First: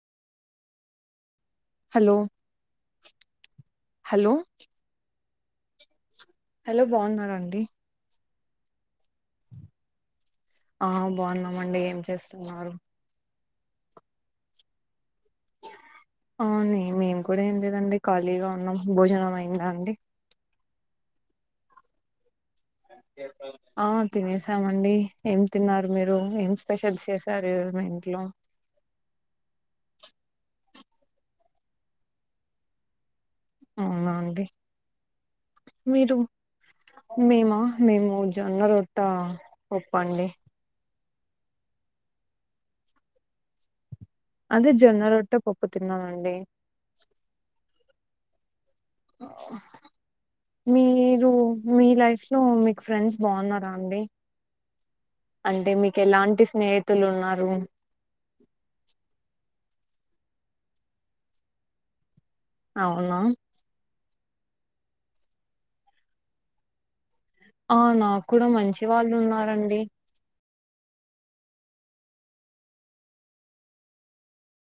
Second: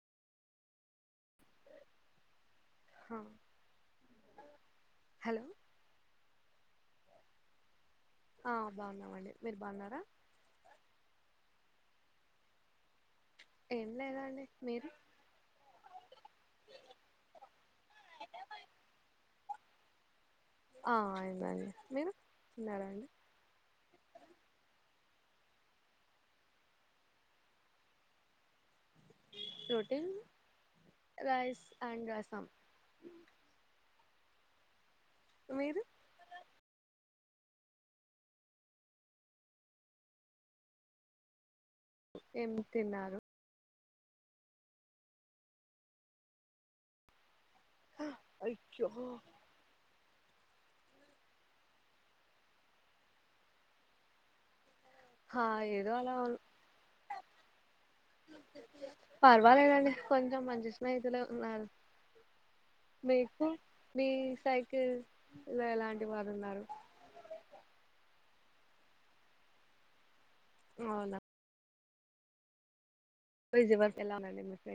Hello హా hello hello hello బాగున్నరాండ్డి ఆ బాగున్నామండి మీరు బాగున్నారా ఆ బాగున్నామండి ఏం చేస్తున్నారు ఏం లేదా అండి మీరు అవ్నే మేం కూడా ఏం లేదండి కాలిగా ఉన్నాం భోజనం అయిందా అండి. ఆ అయిందండి. మీరు తిన్నారా అండి ఆ తినేసామండి. ఏం తిన్నారు మీరు ఏం స్పెషల్స్ చేసారు. మీ ఇంట్లో ప్రోటీన్ రైస్ అండ్ రసం అవ్నా అండి మీరు మేమా మేము జొన్న రొట్ట పప్పండి ఏం తిన్నారు. అదే జొన్న రొట్ట పప్పు తిన్నానండి. అ య్యో మీరు మీ లైఫ్లో మీకు ఫ్రెండ్స్ బాగున్నారా అండి హా అంటే ఏదో మీకు అలా ఎలాంటి స్నేహితులు ఉన్నారు. కొంచం మంచి స్నేహితులే ఉన్నారు. అవునా మీకు మీ సైకిల్ లో ఎలాంటి వారు ఉన్నారు ఆ నాకు కూడా మంచి వాళ్ళు ఉన్నారండి. అవునా [inaudible]